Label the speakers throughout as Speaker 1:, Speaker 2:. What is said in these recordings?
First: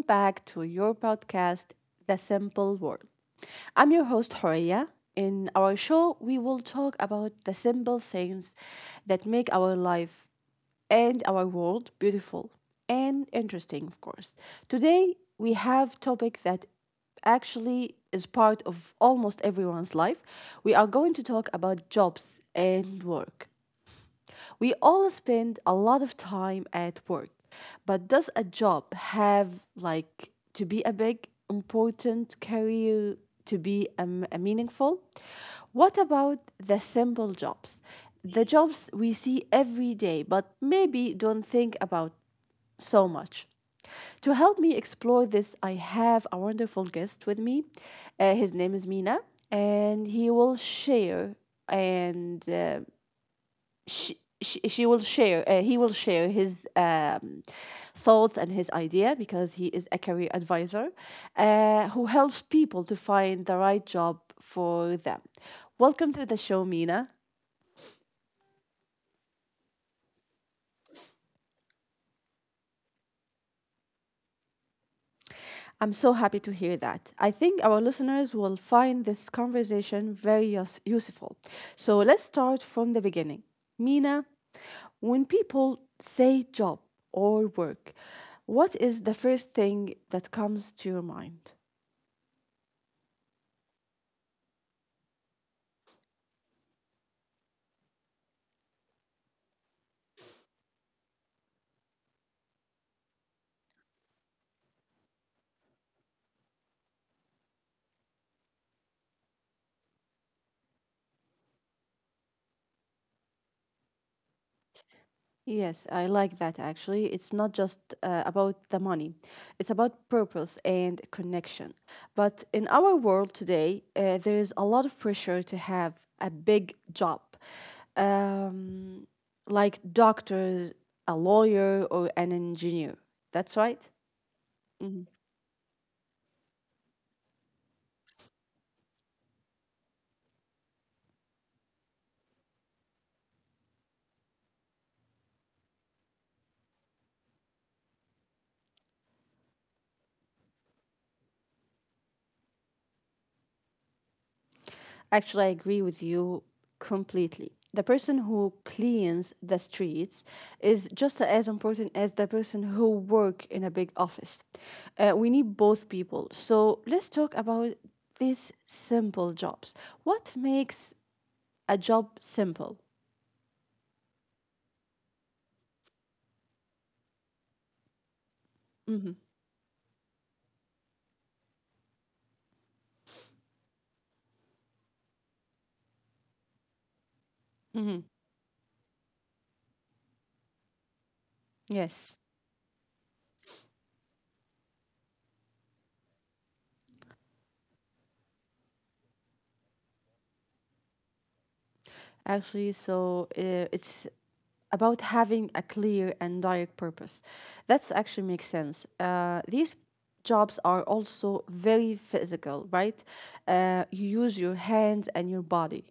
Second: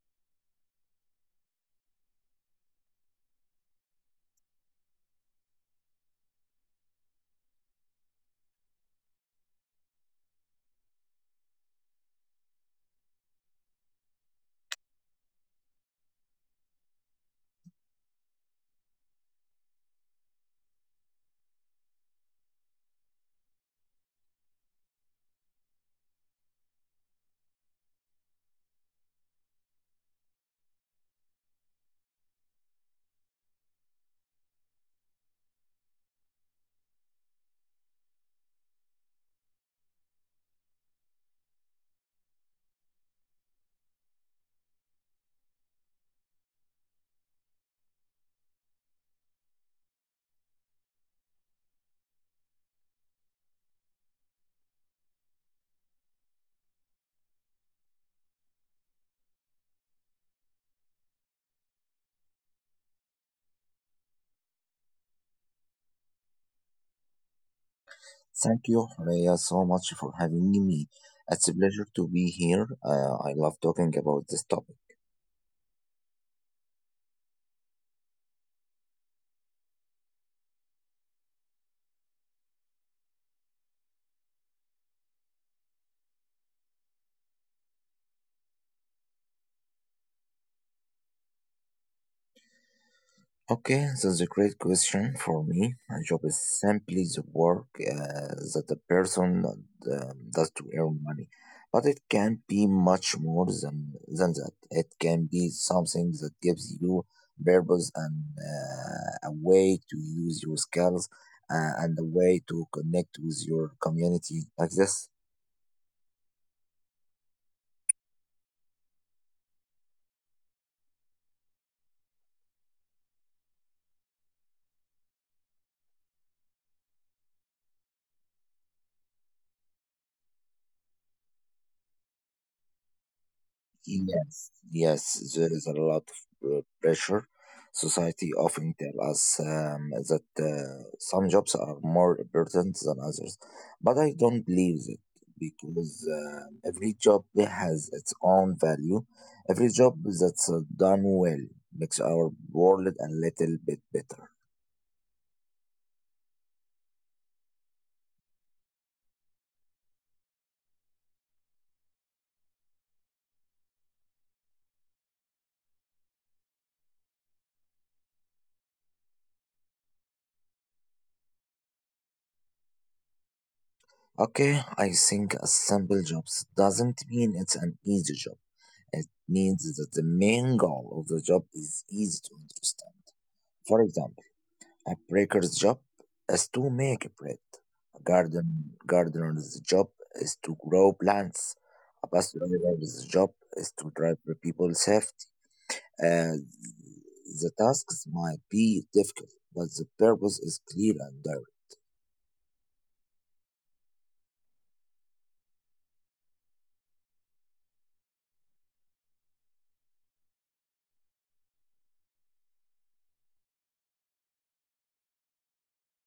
Speaker 1: back to your podcast, The Simple World. I'm your host, Horia. In our show, we will talk about the simple things that make our life and our world beautiful and interesting, of course. Today, we have topic that actually is part of almost everyone's life. We are going to talk about jobs and work. We all spend a lot of time at work, but does a job have like to be a big, important career to be a meaningful? What about the simple jobs? The jobs we see every day, but maybe don't think about so much. To help me explore this, I have a wonderful guest with me. His name is Mina, and he will share and she will share he will share his thoughts and his idea because he is a career advisor who helps people to find the right job for them. Welcome to the show, Mina.
Speaker 2: Thank you, Horea, so much for having me. It's a pleasure to be here. I love talking about this topic.
Speaker 1: I'm so happy to hear that. I think our listeners will find this conversation very useful. So let's start from the beginning, Mina. When people say job or work, what is the first thing that comes to your mind?
Speaker 2: Okay, that's a great question for me. A job is simply the work that a person does to earn money, but it can be much more than that. It can be something that gives you purpose and a way to use your skills and a way to connect with your community like this.
Speaker 1: Yes, I like that actually. It's not just about the money, it's about purpose and connection. But in our world today, there is a lot of pressure to have a big job, um, like doctor, a lawyer, or an engineer. That's right.
Speaker 2: Yes,
Speaker 1: Mm-hmm.
Speaker 2: yes, there is a lot of pressure. Society often tell us that some jobs are more important than others, but I don't believe it because every job has its own value. Every job that's done well makes our world a little bit better.
Speaker 1: Actually, I agree with you completely. The person who cleans the streets is just as important as the person who work in a big office. We need both people. So let's talk about these simple jobs. What makes a job simple?
Speaker 2: Okay, I think a simple job doesn't mean it's an easy job. It
Speaker 1: Hmm.
Speaker 2: means that the main goal of the job is easy to understand. For example, a baker's job is to make bread. A garden gardener's job is to grow plants. A bus
Speaker 1: Yes.
Speaker 2: driver's job is to drive the people safety. Uh, the tasks might be difficult, but the purpose is clear and direct.
Speaker 1: Actually. So it's about having a clear and direct purpose. That's actually makes sense. These jobs are also very physical, right? You use your hands and your body.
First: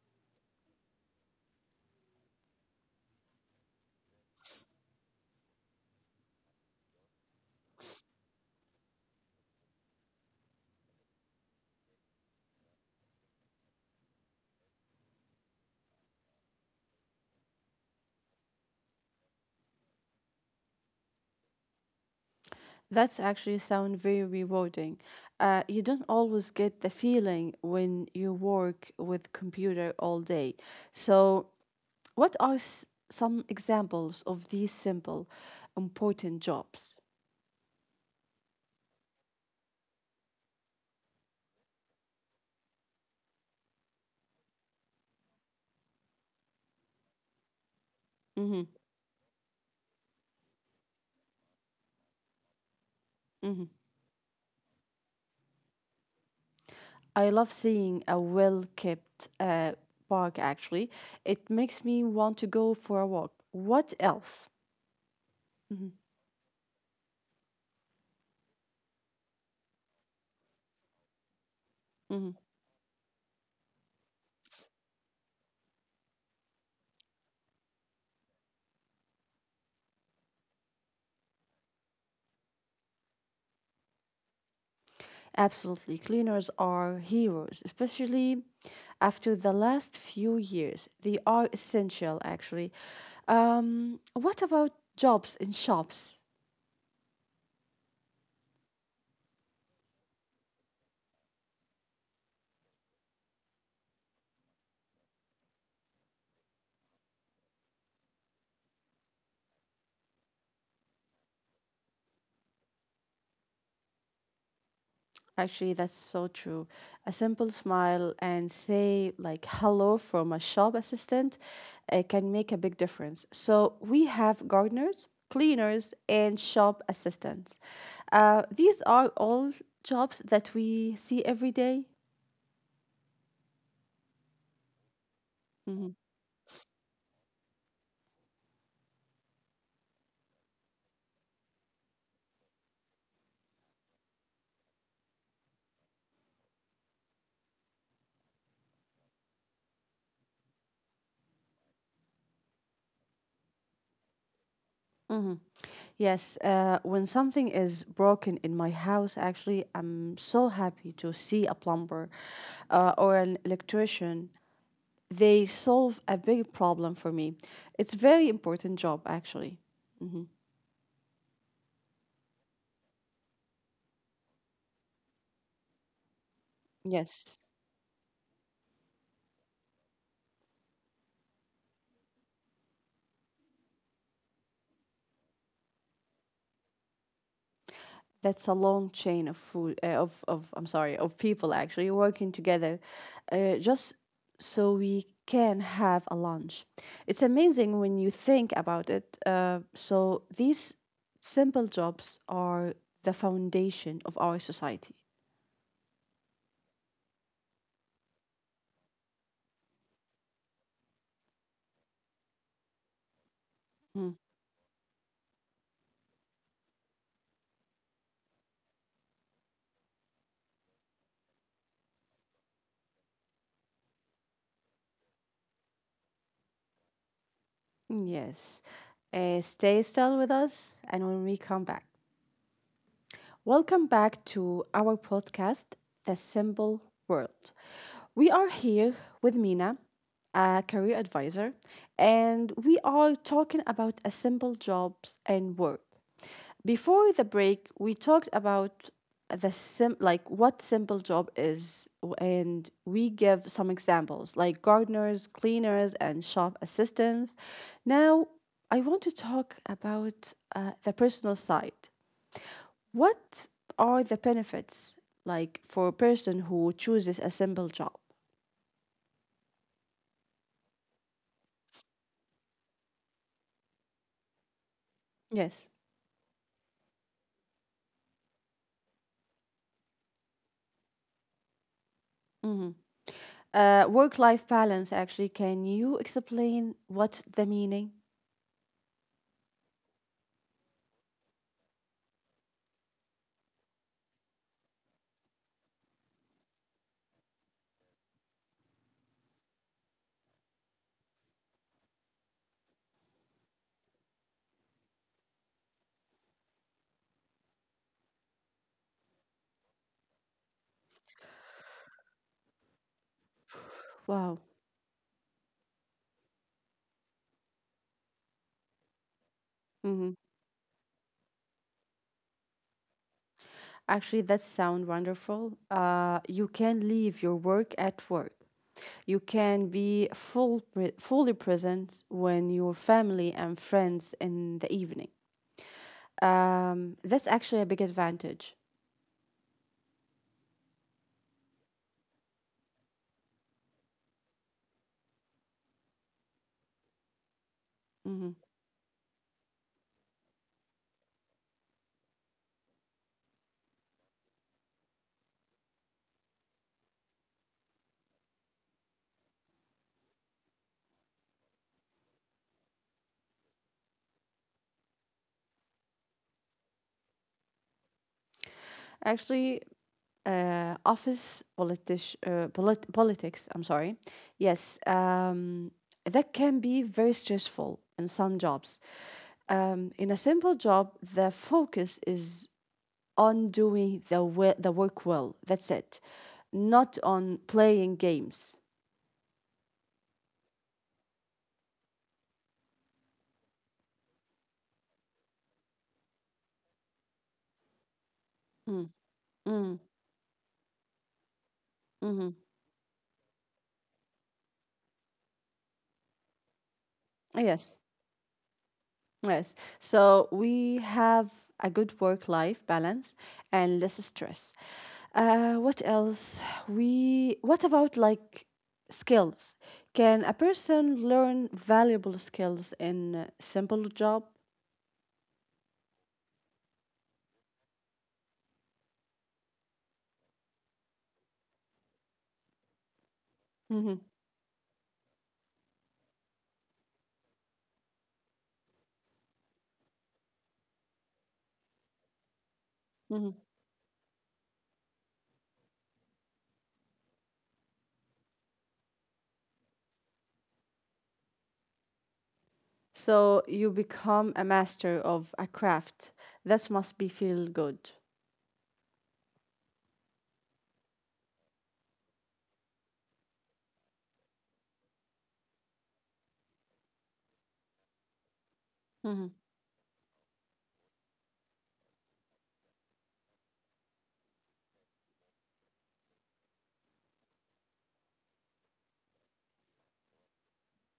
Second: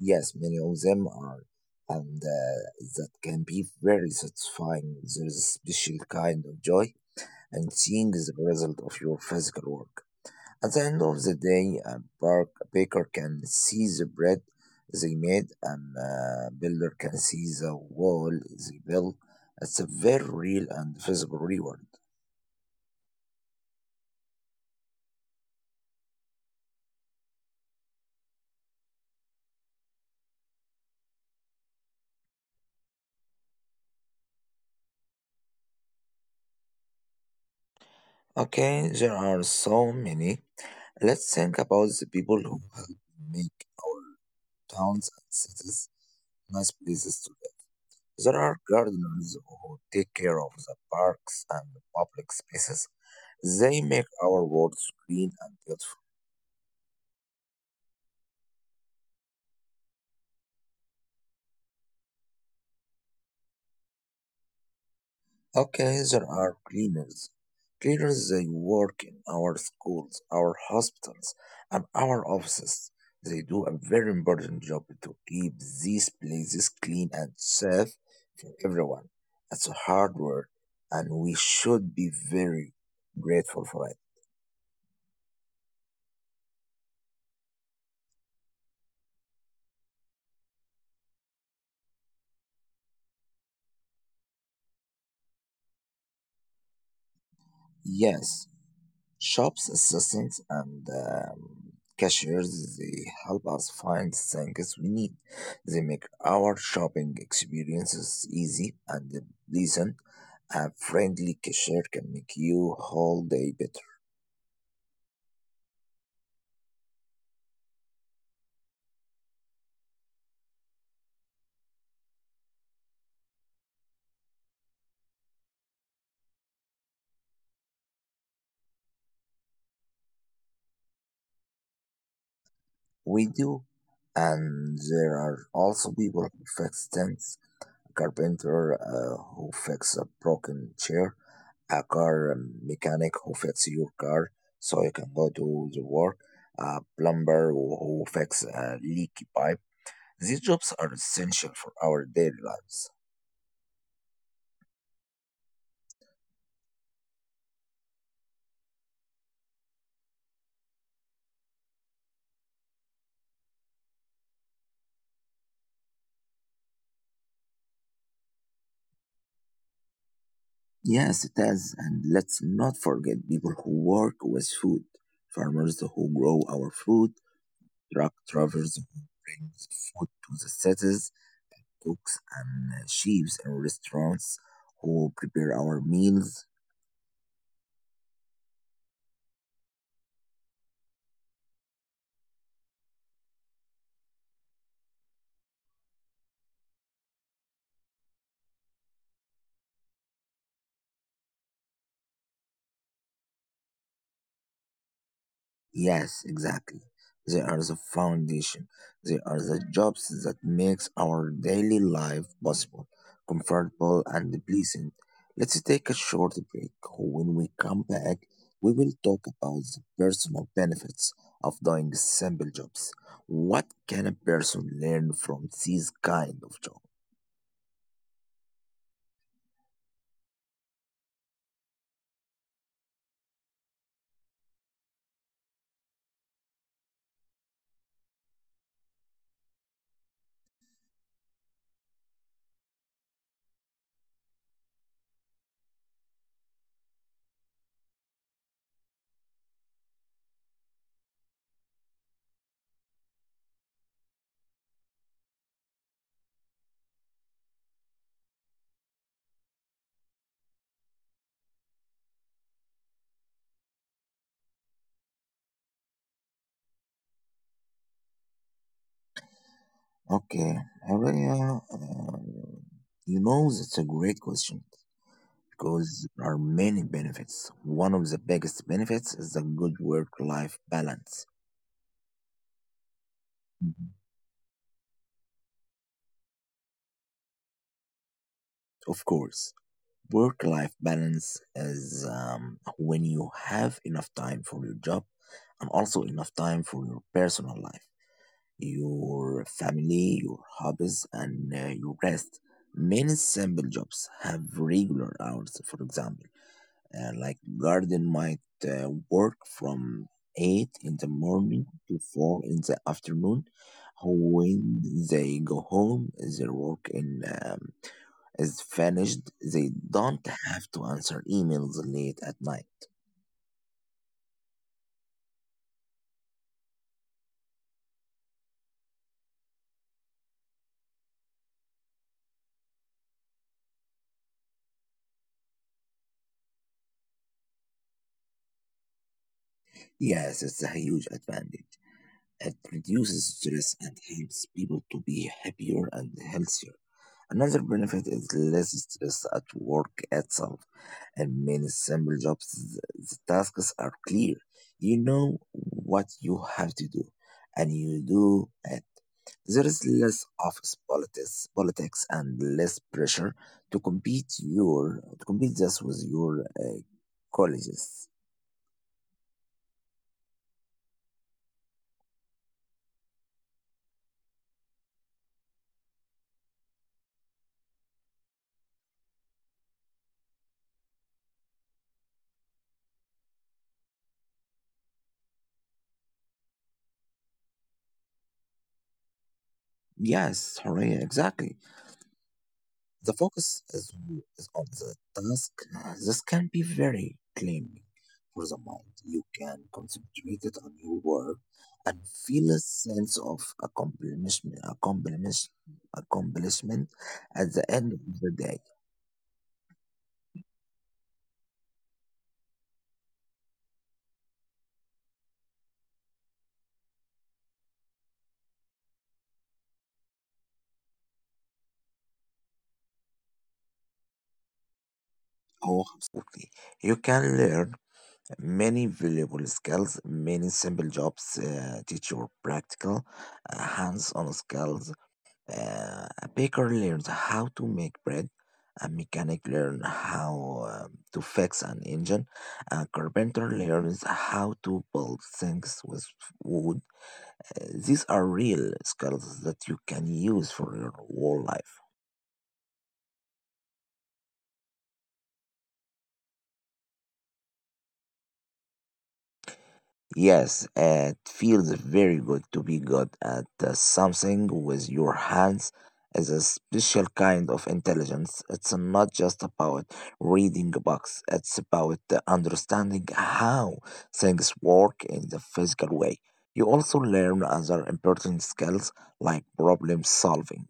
Speaker 2: Yes, many of them are, and that can be very satisfying. There is a special kind of joy and seeing the result of your physical work. At the end of the day, a a baker can see the bread they made, and a builder can see the wall they built. It's a very real and visible reward.
Speaker 1: That's actually sound very rewarding. You don't always get the feeling when you work with computer all day. So, what are some examples of these simple, important jobs?
Speaker 2: Okay, there are so many. Let's think about the people who help make our towns and cities nice places to live. There
Speaker 1: Mm-hmm.
Speaker 2: are gardeners who take care of the parks and public spaces.
Speaker 1: Mm-hmm.
Speaker 2: They make our world green and beautiful.
Speaker 1: I love seeing a well kept park, actually. It makes me want to go for a walk. What else? Mhm.
Speaker 2: Okay, there are cleaners. Cleaners, they work in our schools, our hospitals, and
Speaker 1: Mhm.
Speaker 2: our offices. They do a very important job to keep these places clean and safe for everyone. It's a hard work, and we should be very grateful for it.
Speaker 1: Absolutely. Cleaners are heroes, especially after the last few years. They are essential, actually. What about jobs in shops?
Speaker 2: Yes. Shops assistants and cashiers they help us find things we need. They make our shopping experiences easy and pleasant. A friendly cashier can make you whole day better.
Speaker 1: Actually, that's so true. A simple smile and say like hello from a shop assistant can make a big difference. So we have gardeners, cleaners, and shop assistants. These are all jobs that we see every day.
Speaker 2: We do,
Speaker 1: Mhm.
Speaker 2: and there are also people who fix things carpenter who fix a broken chair, a car mechanic who fix your car so you can go to the work, a plumber who fix a leaky pipe. These jobs are essential for our daily lives.
Speaker 1: Mhm. Yes, when something is broken in my house, actually, I'm so happy to see a plumber or an electrician. They solve a big problem for me. It's very important job actually.
Speaker 2: Yes, it is. And let's not forget people who work with food, farmers who
Speaker 1: Yes,
Speaker 2: grow our food, truck drivers who bring food to the cities, cooks and chefs in restaurants who prepare our meals.
Speaker 1: that's a long chain of food of I'm sorry, of people actually working together, just so we can have a lunch. It's amazing when you think about it. So these simple jobs are the foundation of our society.
Speaker 2: Yes, exactly. They are the foundation. They are the jobs that makes our daily life possible,
Speaker 1: Mm.
Speaker 2: comfortable and pleasant. Let's take a short break. When we come back, we will talk about the personal benefits of doing simple jobs. What can a person learn from these kind of jobs?
Speaker 1: Yes. Stay still with us, and when we come back. Welcome back to our podcast, The Simple World. We are here with Mina, a career advisor, and we are talking about a simple jobs and work. Before the break, we talked about the sim like what simple job is, and we give some examples like gardeners, cleaners and shop assistants. Now, I want to talk about the personal side. What are the benefits like for a person who chooses a simple job?
Speaker 2: Okay, Aurelia, you know that's a great question,
Speaker 1: Yes.
Speaker 2: because there are many benefits. One of the biggest benefits is a good work life balance.
Speaker 1: Hmm.
Speaker 2: Mhm.
Speaker 1: Work-life balance. Actually, can you explain what the meaning?
Speaker 2: Of course, work life balance is when you have enough time for your job and also enough time for your personal life, your family, your hobbies, and your rest. Many simple jobs have regular hours, for example like garden might work from 8 in the morning to 4 in the afternoon.
Speaker 1: Wow.
Speaker 2: When they go home, their work is finished. They
Speaker 1: Hmm.
Speaker 2: don't have to answer emails late at night.
Speaker 1: Actually, that sound wonderful. You can leave your work at work. You can be fully present when your family and friends in the evening. That's actually a big advantage.
Speaker 2: Yes, it's a huge advantage. It reduces stress and helps people to be happier and healthier. Another
Speaker 1: Mhm.
Speaker 2: benefit is less stress at work itself. In many simple jobs, the tasks are clear. You know what you have to do, and you do it. There is less office politics, politics, and less pressure to compete your to compete this with your colleagues.
Speaker 1: Actually, office politish, politics. I'm sorry. Yes, that can be very stressful in some jobs. In a simple job, the focus is on doing the work well. That's it, not on playing games.
Speaker 2: Yes, Horea, exactly. The focus is on the task. This can be very claiming for
Speaker 1: Mm.
Speaker 2: the mind. You
Speaker 1: Mm.
Speaker 2: can concentrate it on your work
Speaker 1: Mhm.
Speaker 2: and feel a sense of accomplishment at
Speaker 1: Yes.
Speaker 2: the end of the day.
Speaker 1: Yes. So we have a good work life balance and less stress. What else? We What about like skills? Can a person learn valuable skills in a simple job?
Speaker 2: Oh, absolutely. You can learn many valuable skills. Many simple jobs teach you practical,
Speaker 1: Hmm.
Speaker 2: hands-on skills a baker learns how to make bread, a mechanic learns how to fix an engine, a
Speaker 1: Hmm.
Speaker 2: carpenter learns how to build things with wood. These are real skills that you can use for your whole life.
Speaker 1: So you become a master of a craft. That must be feel good.
Speaker 2: Yes, it feels very good to be good at something with your hands is a special kind of intelligence. It's
Speaker 1: Hmm.
Speaker 2: not just about reading books, it's about understanding how things work in the physical way. You also learn other important skills like problem solving.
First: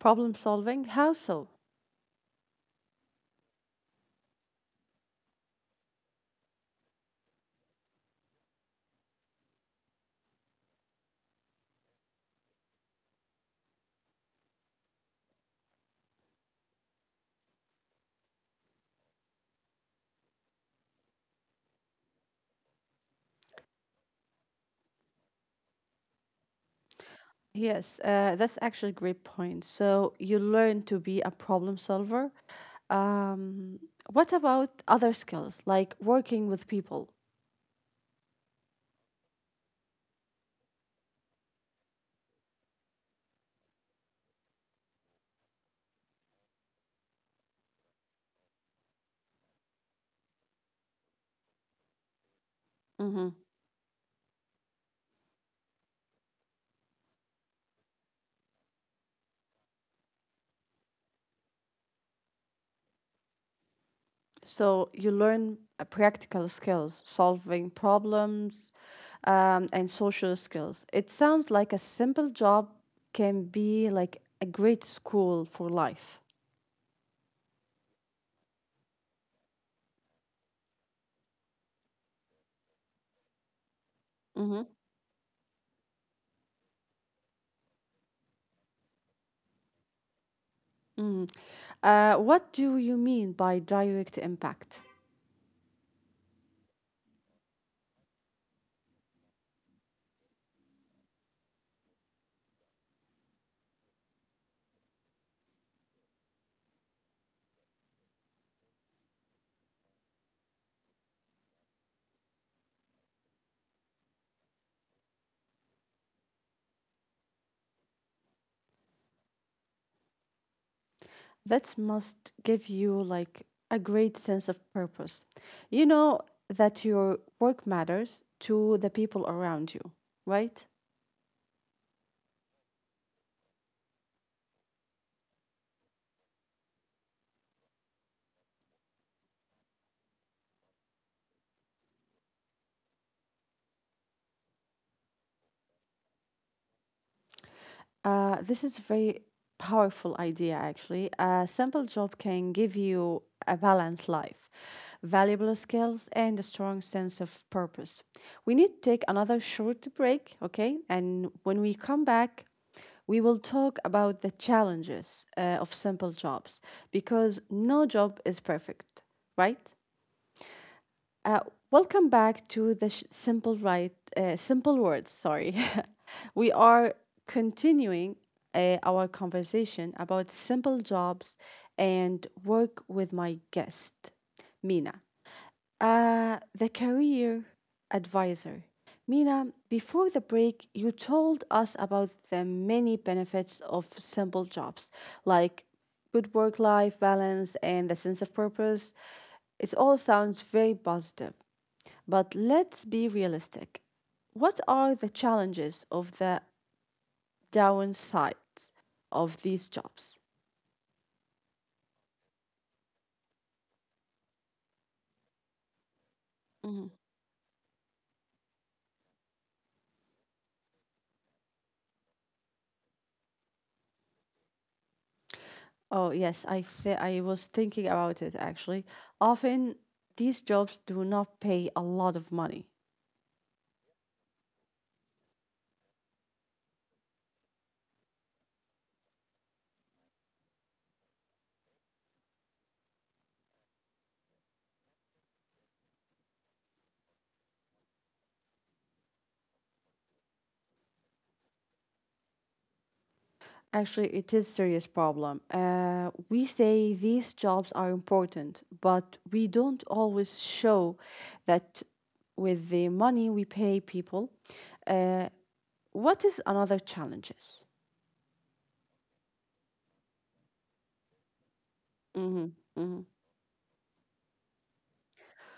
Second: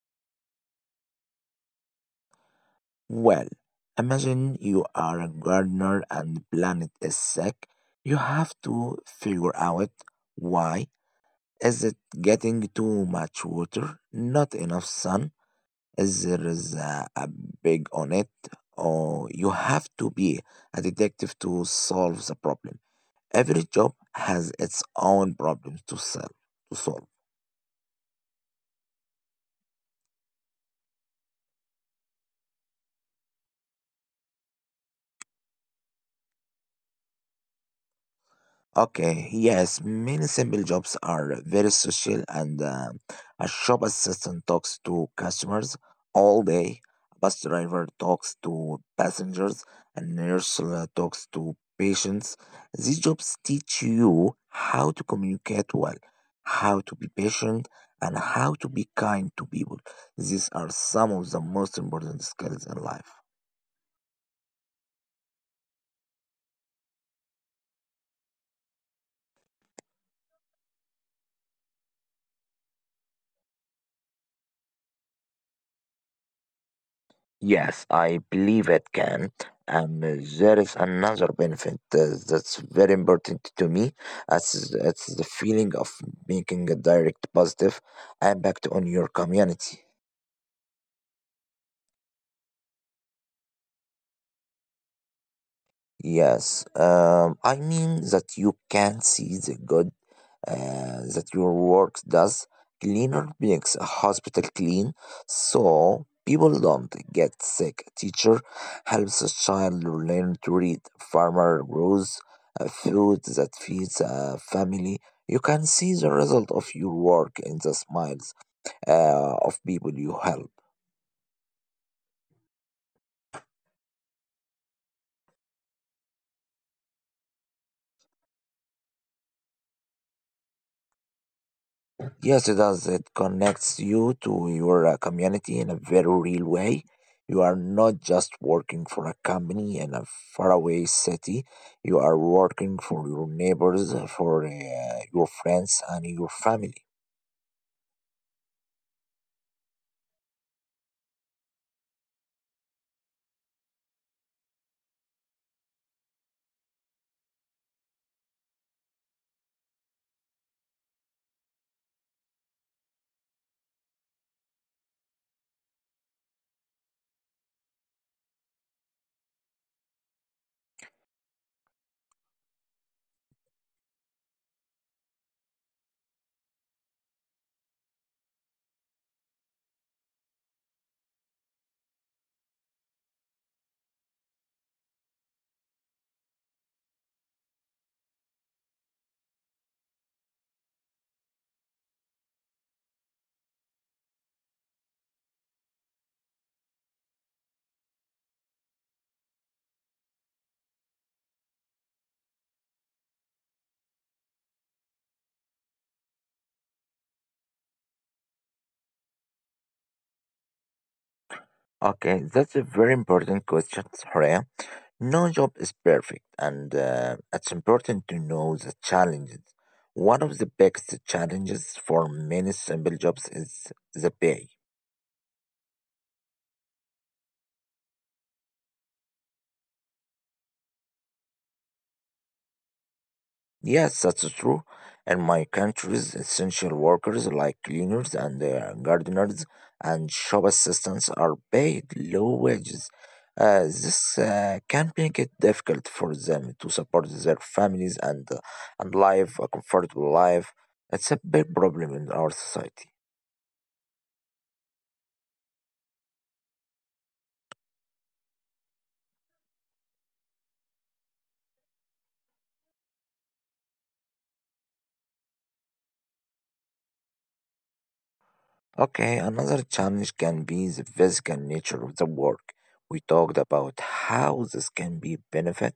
Speaker 1: Problem solving? How so?
Speaker 2: Well, imagine you are a gardener and the planet is sick. You have to figure out why. Is it getting too much water? Not enough sun? Is there is a big on it? Or you have to be a detective to solve the problem. Every job has its own problems to solve. To solve.
Speaker 1: Yes, that's actually a great point. So you learn to be a problem solver. Um, what about other skills like working with people?
Speaker 2: Okay, yes, many simple jobs are very social, and a shop assistant talks to customers all day, a bus driver talks to passengers, a nurse talks to patients. These
Speaker 1: Hmm.
Speaker 2: jobs teach you how to communicate well, how to be patient, and how to be kind to people. These are some of the most important skills in life.
Speaker 1: So you learn practical skills, solving problems, and social skills. It sounds like a simple job can be like a great school for life.
Speaker 2: Yes, I believe it can. And there is another benefit that's very important to me.
Speaker 1: Hmm.
Speaker 2: As it's the feeling of making a direct positive impact on your community.
Speaker 1: Hmm. What do you mean by direct impact?
Speaker 2: Yes, I mean that you can see the good that your work does. Cleaner makes a hospital clean, so people don't get sick. Teacher helps a child learn to read. Farmer grows food that feeds a family. You can see the result of your work in the smiles of people you help.
Speaker 1: That must give you like a great sense of purpose. You know that your work matters to the people around you, right?
Speaker 2: Yes, it does. It connects you to your community in a very real way. You are not just working for a company in a faraway city. You are working for your neighbors, for your friends, and your family.
Speaker 1: This is a very powerful idea, actually. A simple job can give you a balanced life, valuable skills, and a strong sense of purpose. We need to take another short break, okay? And when we come back, we will talk about the challenges of simple jobs, because no job is perfect, right? Uh, Welcome back to simple right, simple words. Sorry, we are continuing our conversation about simple jobs and work with my guest, Mina, the career advisor. Mina, before the break, you told us about the many benefits of simple jobs, like good work life balance and the sense of purpose. It all sounds very positive. But let's be realistic. What are the challenges of the downside of these jobs?
Speaker 2: Okay, that's a very important question, Horea. No job is perfect, and
Speaker 1: Mhm.
Speaker 2: it's important to know the challenges. One of the biggest challenges for many simple jobs is the pay.
Speaker 1: Oh, yes, I was thinking about it actually. Often these jobs do not pay a lot of money.
Speaker 2: Yes, that's true. In my countries, essential workers like cleaners and gardeners and shop assistants are paid low wages. This can make it difficult for them to support their families and live a comfortable life. It's a big problem in our society.
Speaker 1: Actually, it is serious problem. We say these jobs are important, but we don't always show that with the money we pay people. Uh, what is another challenges?
Speaker 2: Okay, another challenge can be the physical nature of the work.
Speaker 1: Mhm.
Speaker 2: We
Speaker 1: Mhm.
Speaker 2: talked about how this can be benefit,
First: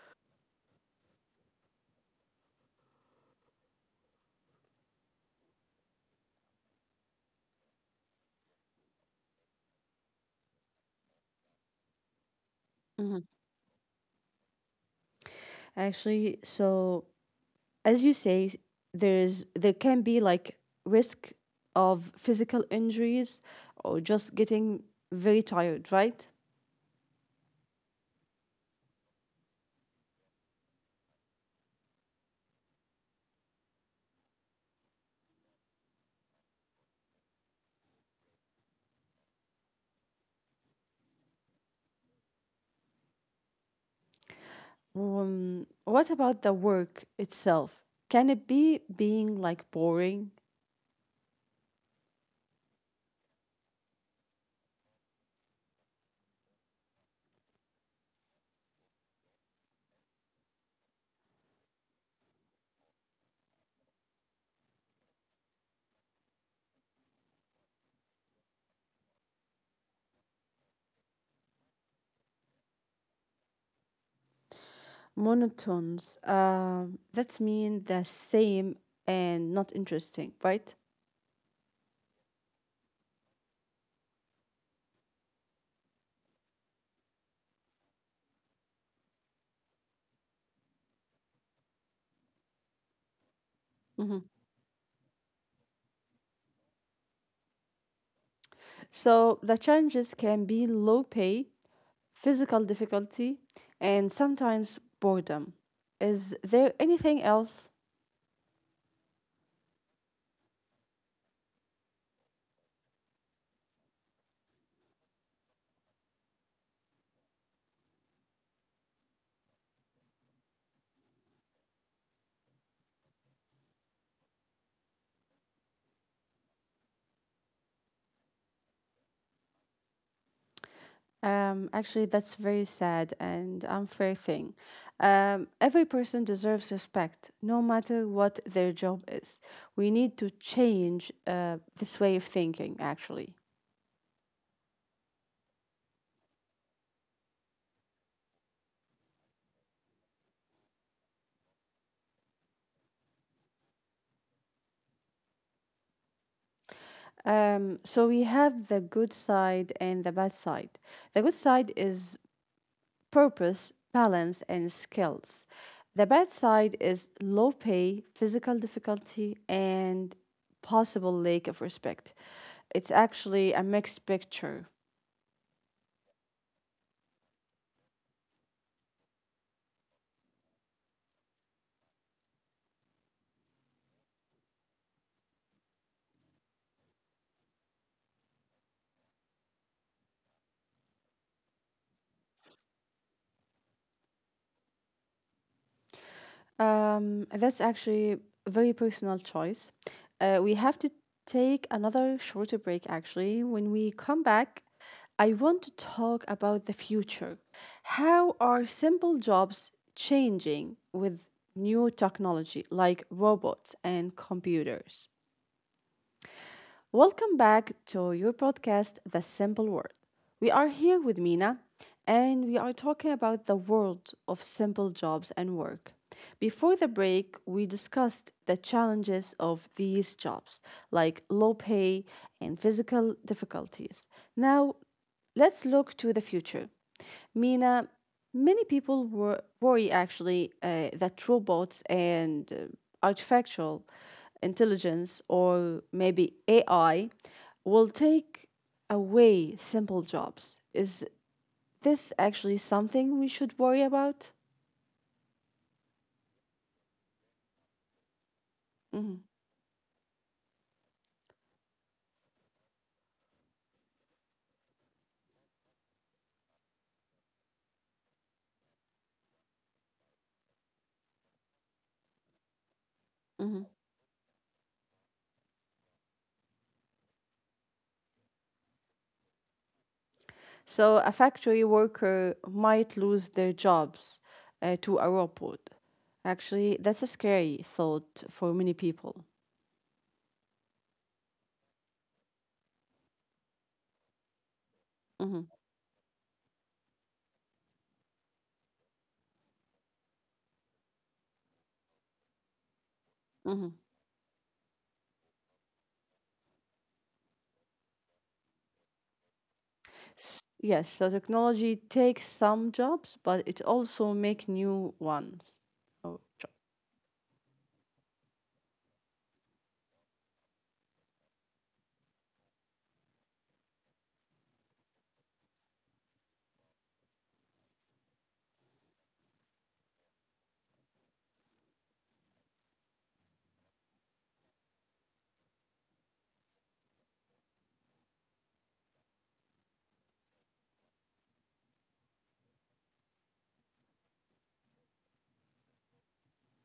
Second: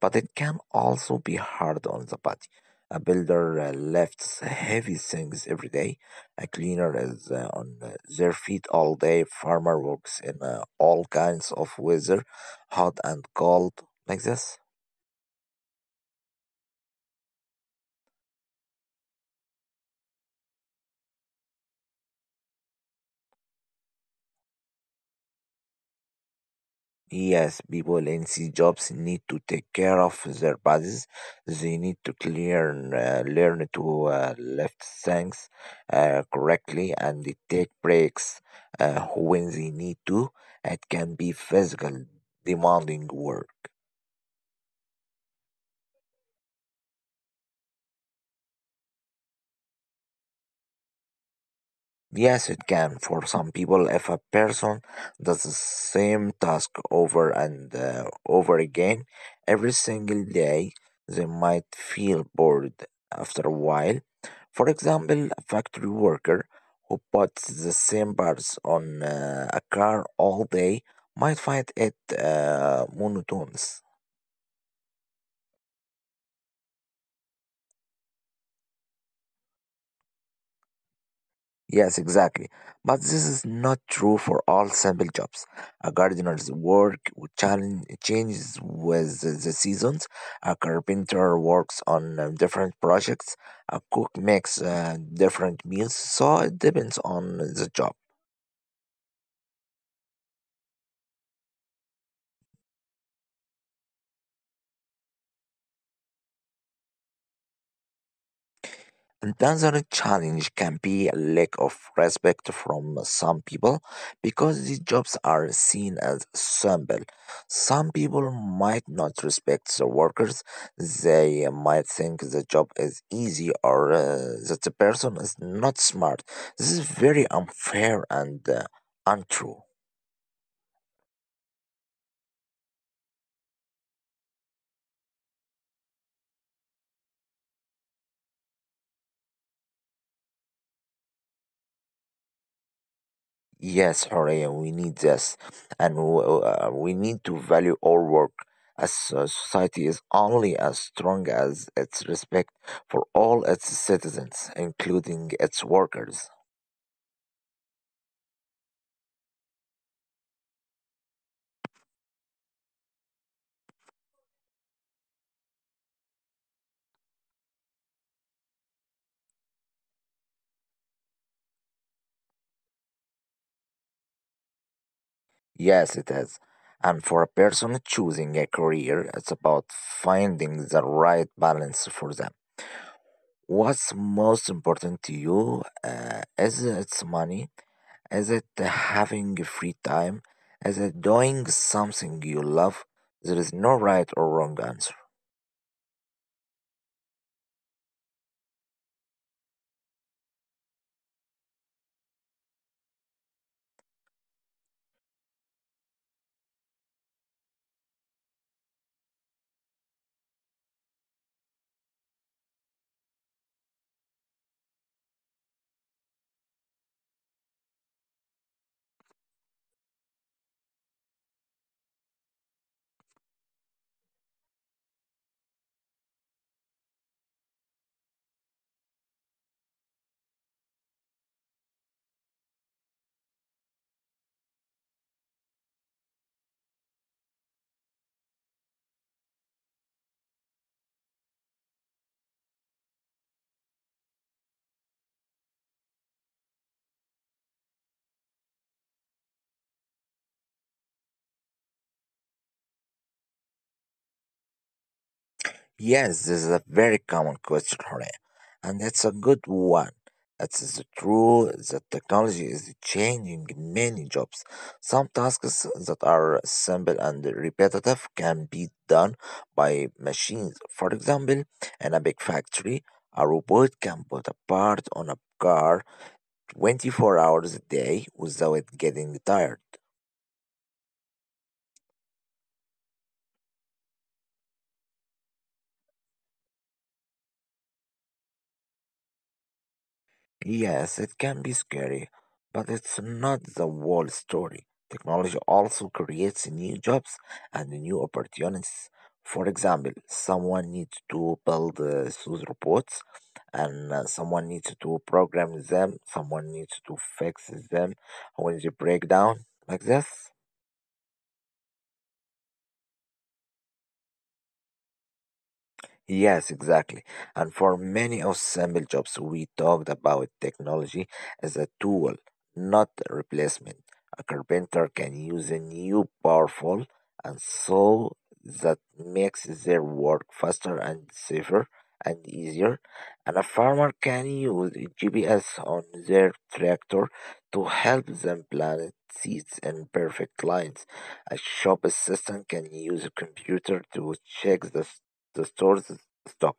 Speaker 2: but it can also be hard on the body. A builder lifts heavy things every day. A cleaner is on their feet all day. Farmer works in all kinds of weather, hot
Speaker 1: Mhm.
Speaker 2: and cold, like this.
Speaker 1: Actually, so as you say, there can be like risk of physical injuries or just getting very tired, right?
Speaker 2: Yes, people in C jobs need to take care of their bodies. They need to clear, learn to lift things correctly and they take breaks when they need to. It can be physical, demanding work.
Speaker 1: What about the work itself? Can it be being like boring,
Speaker 2: Yes, it can. For some people, if a person does the same task over and over again every single day, they might feel bored after a while. For example, a factory worker who puts the same parts on a car all day might find it monotonous.
Speaker 1: monotones? That's mean the same and not interesting, right?
Speaker 2: Yes, exactly. But this is not true for all simple jobs. A gardener's work would challenge changes with the seasons. A carpenter works on different projects. A
Speaker 1: Hmm.
Speaker 2: cook makes different meals. So it depends on the job.
Speaker 1: So the challenges can be low pay, physical difficulty, and sometimes boredom. Is there anything else?
Speaker 2: Another challenge can be a lack of respect from some people because these jobs are seen as simple. Some people might not respect the workers. They might think the job is easy or that the person is not smart. This is very unfair and untrue.
Speaker 1: Actually, that's very sad and unfair thing. Every person deserves respect, no matter what their job is. We need to change this way of thinking, actually.
Speaker 2: Yes, Horea, we need this, and we need to value our work. As a society is only as strong as its respect for all its citizens, including its workers.
Speaker 1: So we have the good side and the bad side. The good side is purpose, balance, and skills. The bad side is low pay, physical difficulty, and possible lack of respect. It's actually a mixed picture.
Speaker 2: Yes, it is. And for a person choosing a career, it's about finding the right balance for them. What's most important to you is its money, Is it having free time? Is it doing something you love? There is no right or wrong answer.
Speaker 1: That's actually a very personal choice. We have to take another shorter break actually. When we come back, I want to talk about the future. How are simple jobs changing with new technology like robots and computers? Welcome back to your podcast, The Simple Word. We are here with Mina, and we are talking about the world of simple jobs and work. Before the break, we discussed the challenges of these jobs, like low pay and physical difficulties. Now, let's look to the future. Mina, many people worry actually that robots and artificial intelligence or maybe AI will take away simple jobs. Is this actually something we should worry about?
Speaker 2: Yes, this is a very common question, Hore, and
Speaker 1: Hmm.
Speaker 2: it's a good one. It's true that technology is changing many jobs. Some tasks that are simple and repetitive can be done by machines. For example, in a big factory, a
Speaker 1: Hmm.
Speaker 2: robot can put a part on a car 24 hours a day without getting tired.
Speaker 1: So, a factory worker might lose their jobs to a robot. Actually, that's a scary thought for many people.
Speaker 2: Yes, it can be scary, but it's not the whole story.
Speaker 1: Hmm.
Speaker 2: Technology also creates new jobs and new opportunities. For example, someone needs to build those robots, and someone needs to program them, someone needs to fix them when they break down, like this.
Speaker 1: Yes, so technology takes some jobs, but it also make new ones. Oh, job.
Speaker 2: Yes, exactly. And for many of simple jobs, we talked about technology as a tool, not a replacement. A carpenter can use a new powerful, and so that makes their work faster and safer and easier. And a farmer can use GPS on their tractor to help them plant seeds in perfect lines. A shop assistant can use a computer to check the store's stock.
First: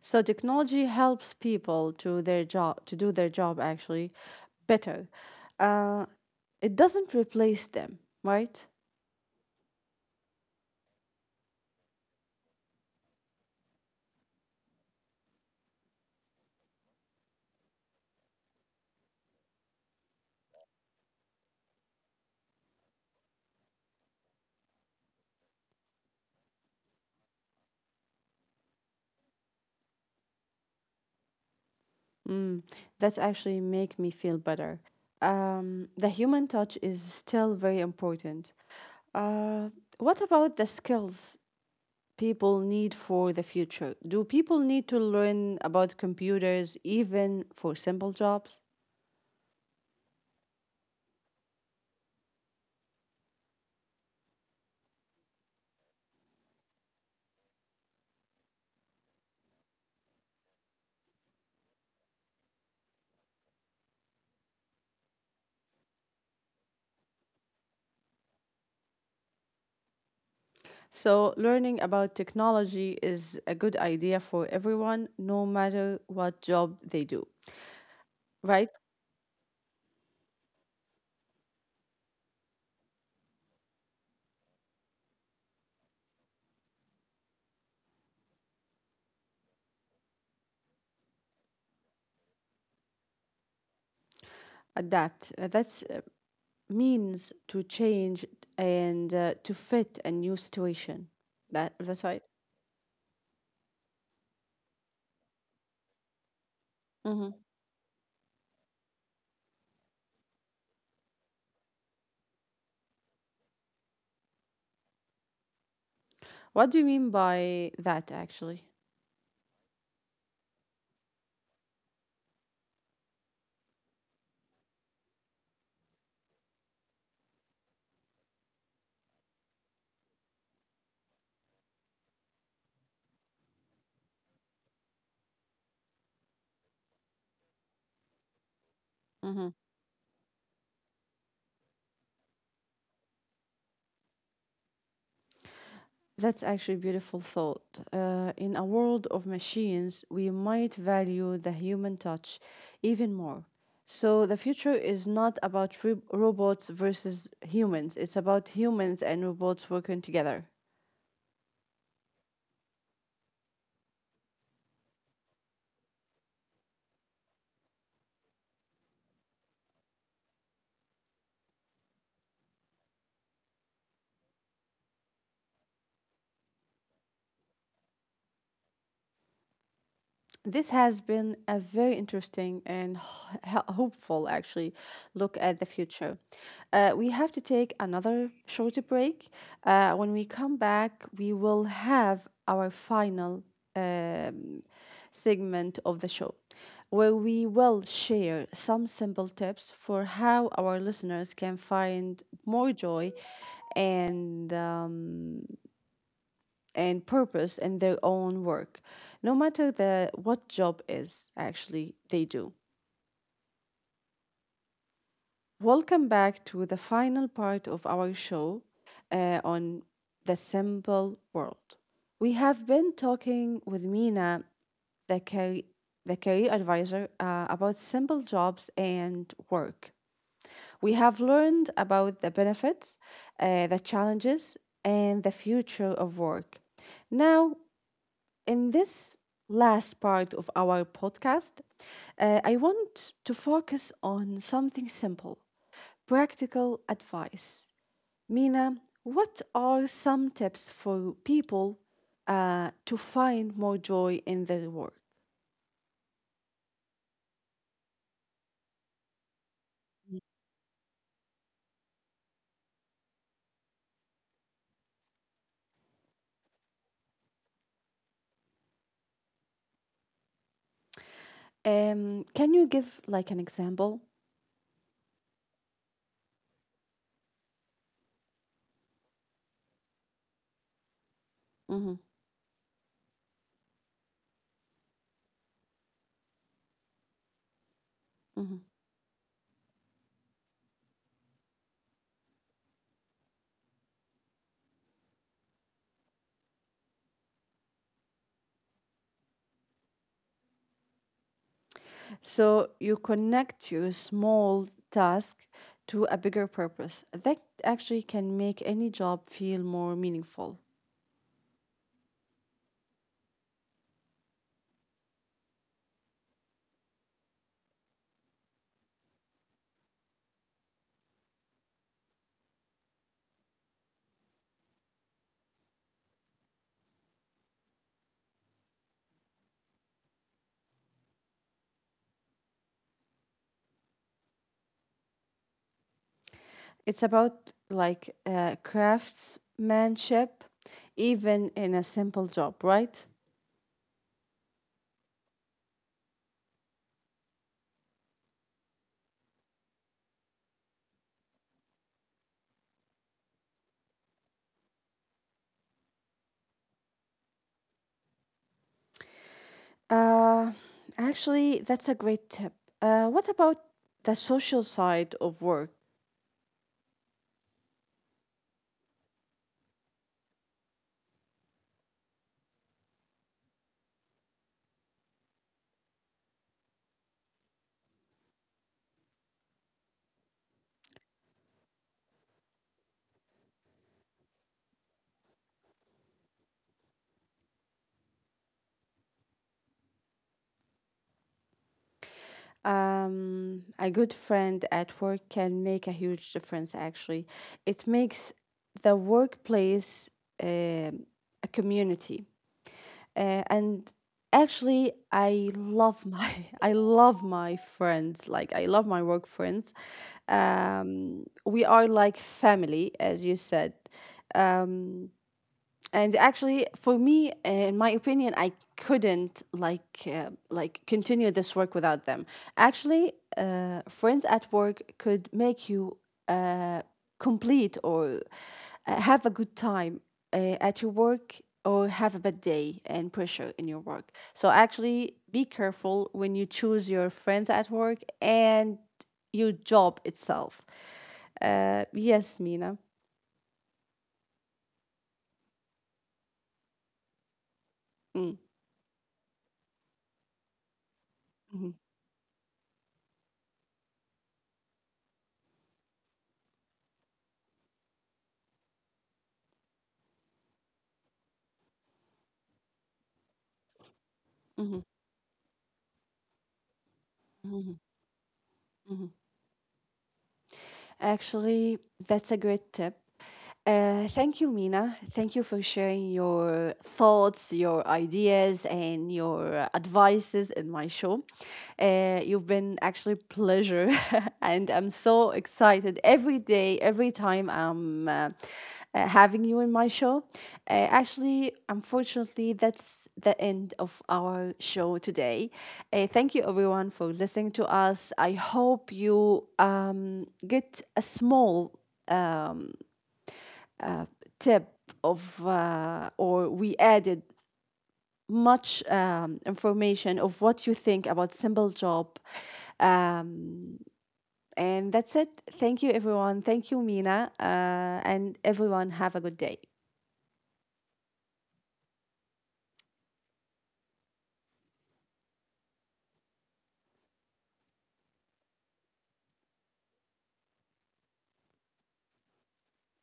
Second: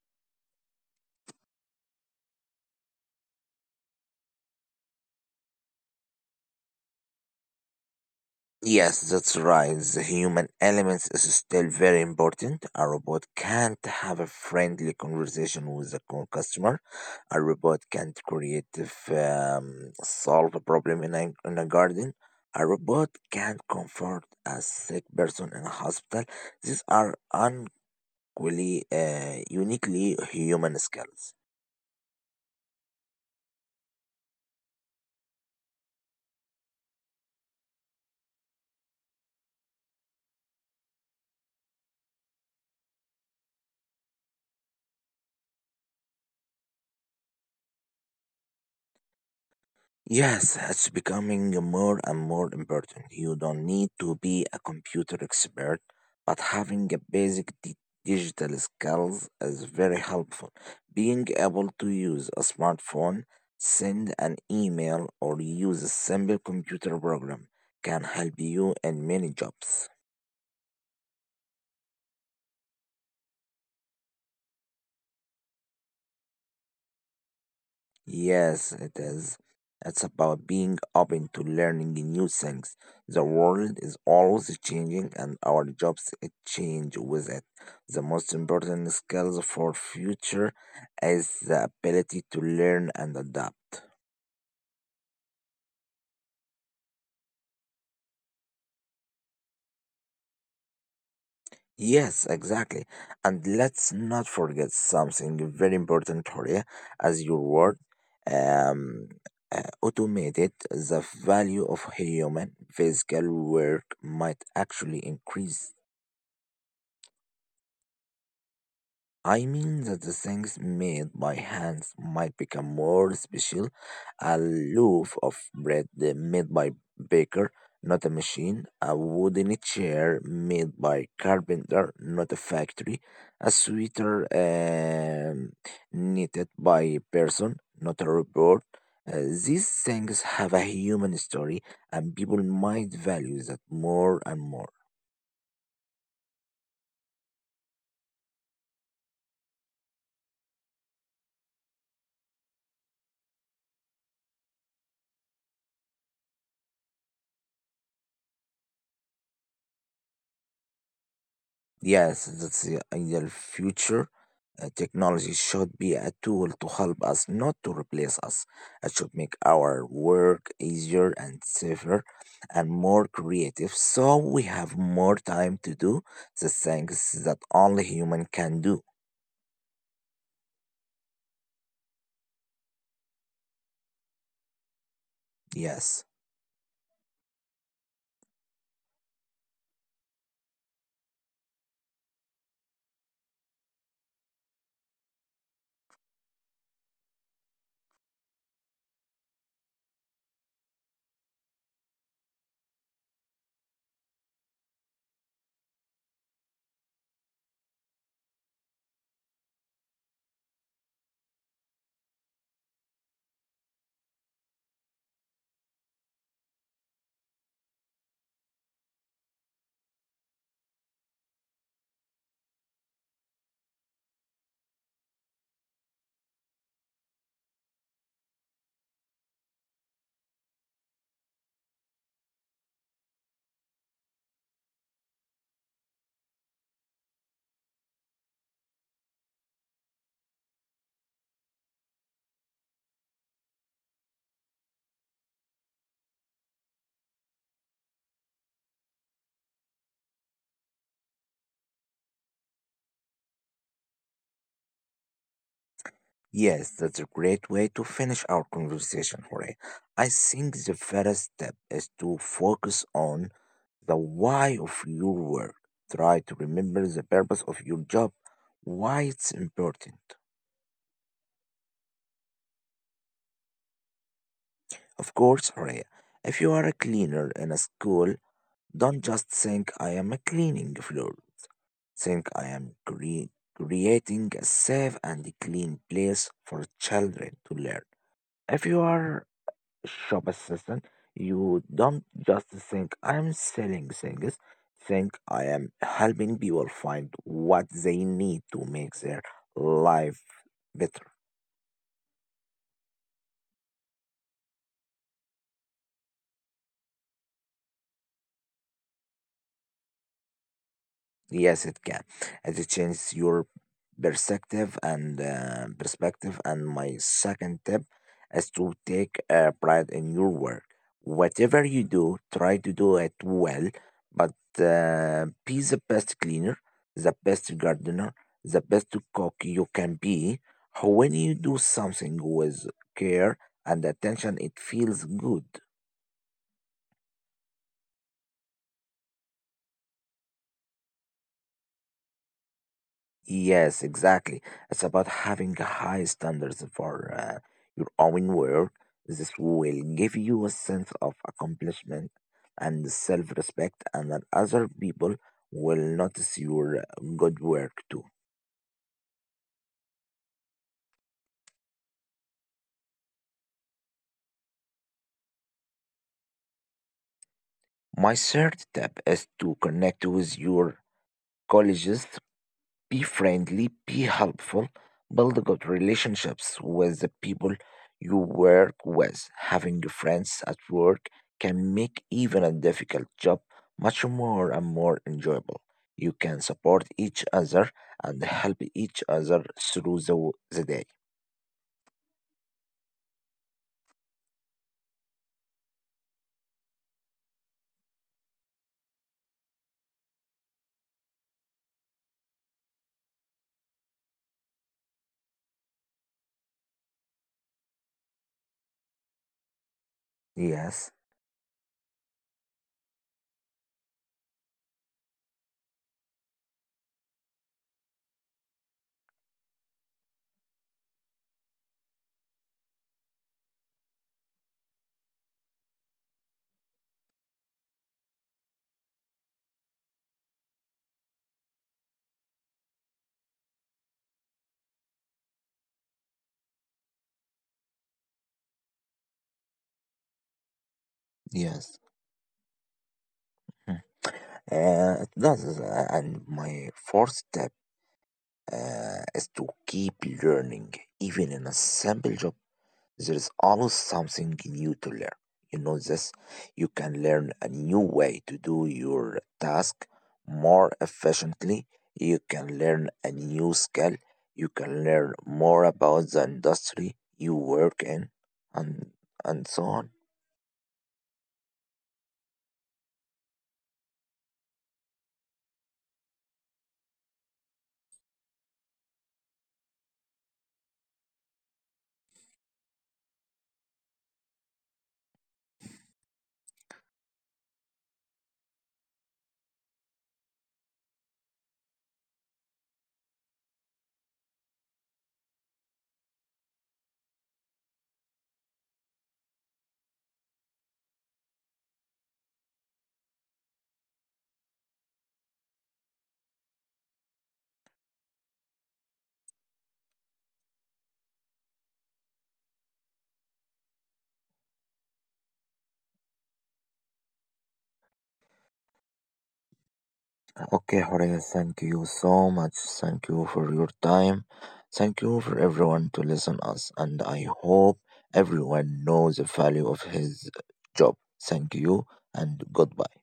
Speaker 1: So technology helps people to do their job actually better. Uh, it doesn't replace them, right?
Speaker 2: Yes, that's right. The human element is still very important. A robot can't have a friendly conversation with a customer. A robot can't creative solve a problem in a garden. A robot can't comfort a sick person in a hospital. These are uniquely human skills.
Speaker 1: Mm, that's actually make me feel better. The human touch is still very important. Uh, what about the skills people need for the future? Do people need to learn about computers even for simple jobs?
Speaker 2: Yes, it's becoming more and more important. You don't need to be a computer expert, but having a basic digital skills is very helpful. Being able to use a smartphone, send an email, or use a simple computer program can help you in many jobs.
Speaker 1: So, learning about technology is a good idea for everyone, no matter what job they do, right?
Speaker 2: Yes, it is. It's about being open to learning new things. The world is always changing and our jobs change with it. The most important skills for future is the ability to learn and adapt.
Speaker 1: Adapt. That's means to change and to fit a new situation. That that's right.
Speaker 2: Yes, exactly. And let's not forget something very important, Horia, as
Speaker 1: Hmm.
Speaker 2: your word um, automated, the value of human physical work might actually increase.
Speaker 1: What do you mean by that, actually?
Speaker 2: I mean that the things made by hands might become more special. A loaf of bread made by baker, not a machine. A wooden chair made by carpenter, not a factory. A sweater knitted by person, not a robot.
Speaker 1: Mm-hmm.
Speaker 2: These things have a human story, and people might value that more and more.
Speaker 1: That's actually a beautiful thought. In a world of machines, we might value the human touch even more. So the future is not about robots versus humans, it's about humans and robots working together.
Speaker 2: Yes, that's the ideal future. Technology should be a tool to help us, not to replace us. It should make our work easier and safer and more creative so we have more time to do the things that only human can do.
Speaker 1: This has been a very interesting and hopeful, actually, look at the
Speaker 2: Yes.
Speaker 1: future. We have to take another short break. When we come back, we will have our final uh, segment of the show, where we will share some simple tips for how our listeners can find more joy and purpose in their own work, no matter the what job is actually they do. Welcome back to the final part of our show on the simple world. We have been talking with Mina the career, the career advisor about simple jobs and work. We have learned about the benefits, the challenges, and the future of work. Now, in this last part of our podcast, I want to focus on something simple practical advice. Mina, what are some tips for people to find more joy in their work?
Speaker 2: Yes, that's a great way to finish our conversation, Jorge. I think the first step is to focus on the why of your work. Try to remember the purpose of your job, why it's important.
Speaker 1: Can you give like an example?
Speaker 2: Of course, Jorge, if you are a cleaner in a school, don't just think I am a cleaning floor.
Speaker 1: Hmm.
Speaker 2: Think I am creating a safe and clean place for children to learn.
Speaker 1: Hmm.
Speaker 2: If you are shop assistant, you don't just think I'm selling things, think I am helping people find what they need to make their life better.
Speaker 1: So you connect your small task to a bigger purpose. That actually can make any job feel more meaningful.
Speaker 2: Yes, it can. As it changes your perspective. And my second tip is to take pride in your work. Whatever you do, try to do it well. But be the best cleaner, the best gardener, the best cook you can be. When you do something with care and attention, it feels good.
Speaker 1: It's about like craftsmanship, even in a simple job, right?
Speaker 2: Yes, exactly. It's about having high standards for your own work. This will give you a sense of accomplishment and self-respect, and that other people will notice your good work too.
Speaker 1: Uh, actually, that's a great tip. What about the social side of work?
Speaker 2: My third step is to connect with your colleagues. Be friendly, be helpful, build good relationships with the people you work with. Having friends at work can make even a difficult job much more enjoyable. You can support each other and help each other through the day.
Speaker 1: A good friend at work can make a huge difference, actually. It makes the workplace um a community. And actually, I love my I love my friends. Like I love my work friends.
Speaker 2: Yes,
Speaker 1: We are like family, as you said. Um, and actually for me in my opinion, I couldn't like continue this work without them. Actually, friends at work could make you uh, complete or have a good time at your work, or have a bad day and pressure in your work. So actually be careful when you choose your friends at work and your job itself.
Speaker 2: yes.
Speaker 1: Yes, Mina.
Speaker 2: Mm. It does. And my fourth step
Speaker 1: Mm.
Speaker 2: is to keep learning, even in a
Speaker 1: Hmm.
Speaker 2: simple job. There is always something new to learn. You know this? You can learn a new way to do your task more efficiently. You can learn a new skill. You can
Speaker 1: Hmm.
Speaker 2: learn more about the industry you work
Speaker 1: Hmm.
Speaker 2: in and and so on.
Speaker 1: Actually, that's a great tip. Thank you, Mina. Thank you for sharing your thoughts, your ideas, and your advices in my show. You've been actually pleasure, and I'm so excited every day, every time I'm having you in my show. Actually, unfortunately, that's the end of our show today. Thank you, everyone, for listening to us. I hope you get a small tip of, or we added much information of what you think about simple job, um, and that's it. Thank you, everyone. Thank you, Mina, and everyone have a good day.
Speaker 2: Okay, Horea, thank you so much. Thank you for your time. Thank you for everyone to listen us, and I hope everyone knows the value of his job. Thank you and goodbye.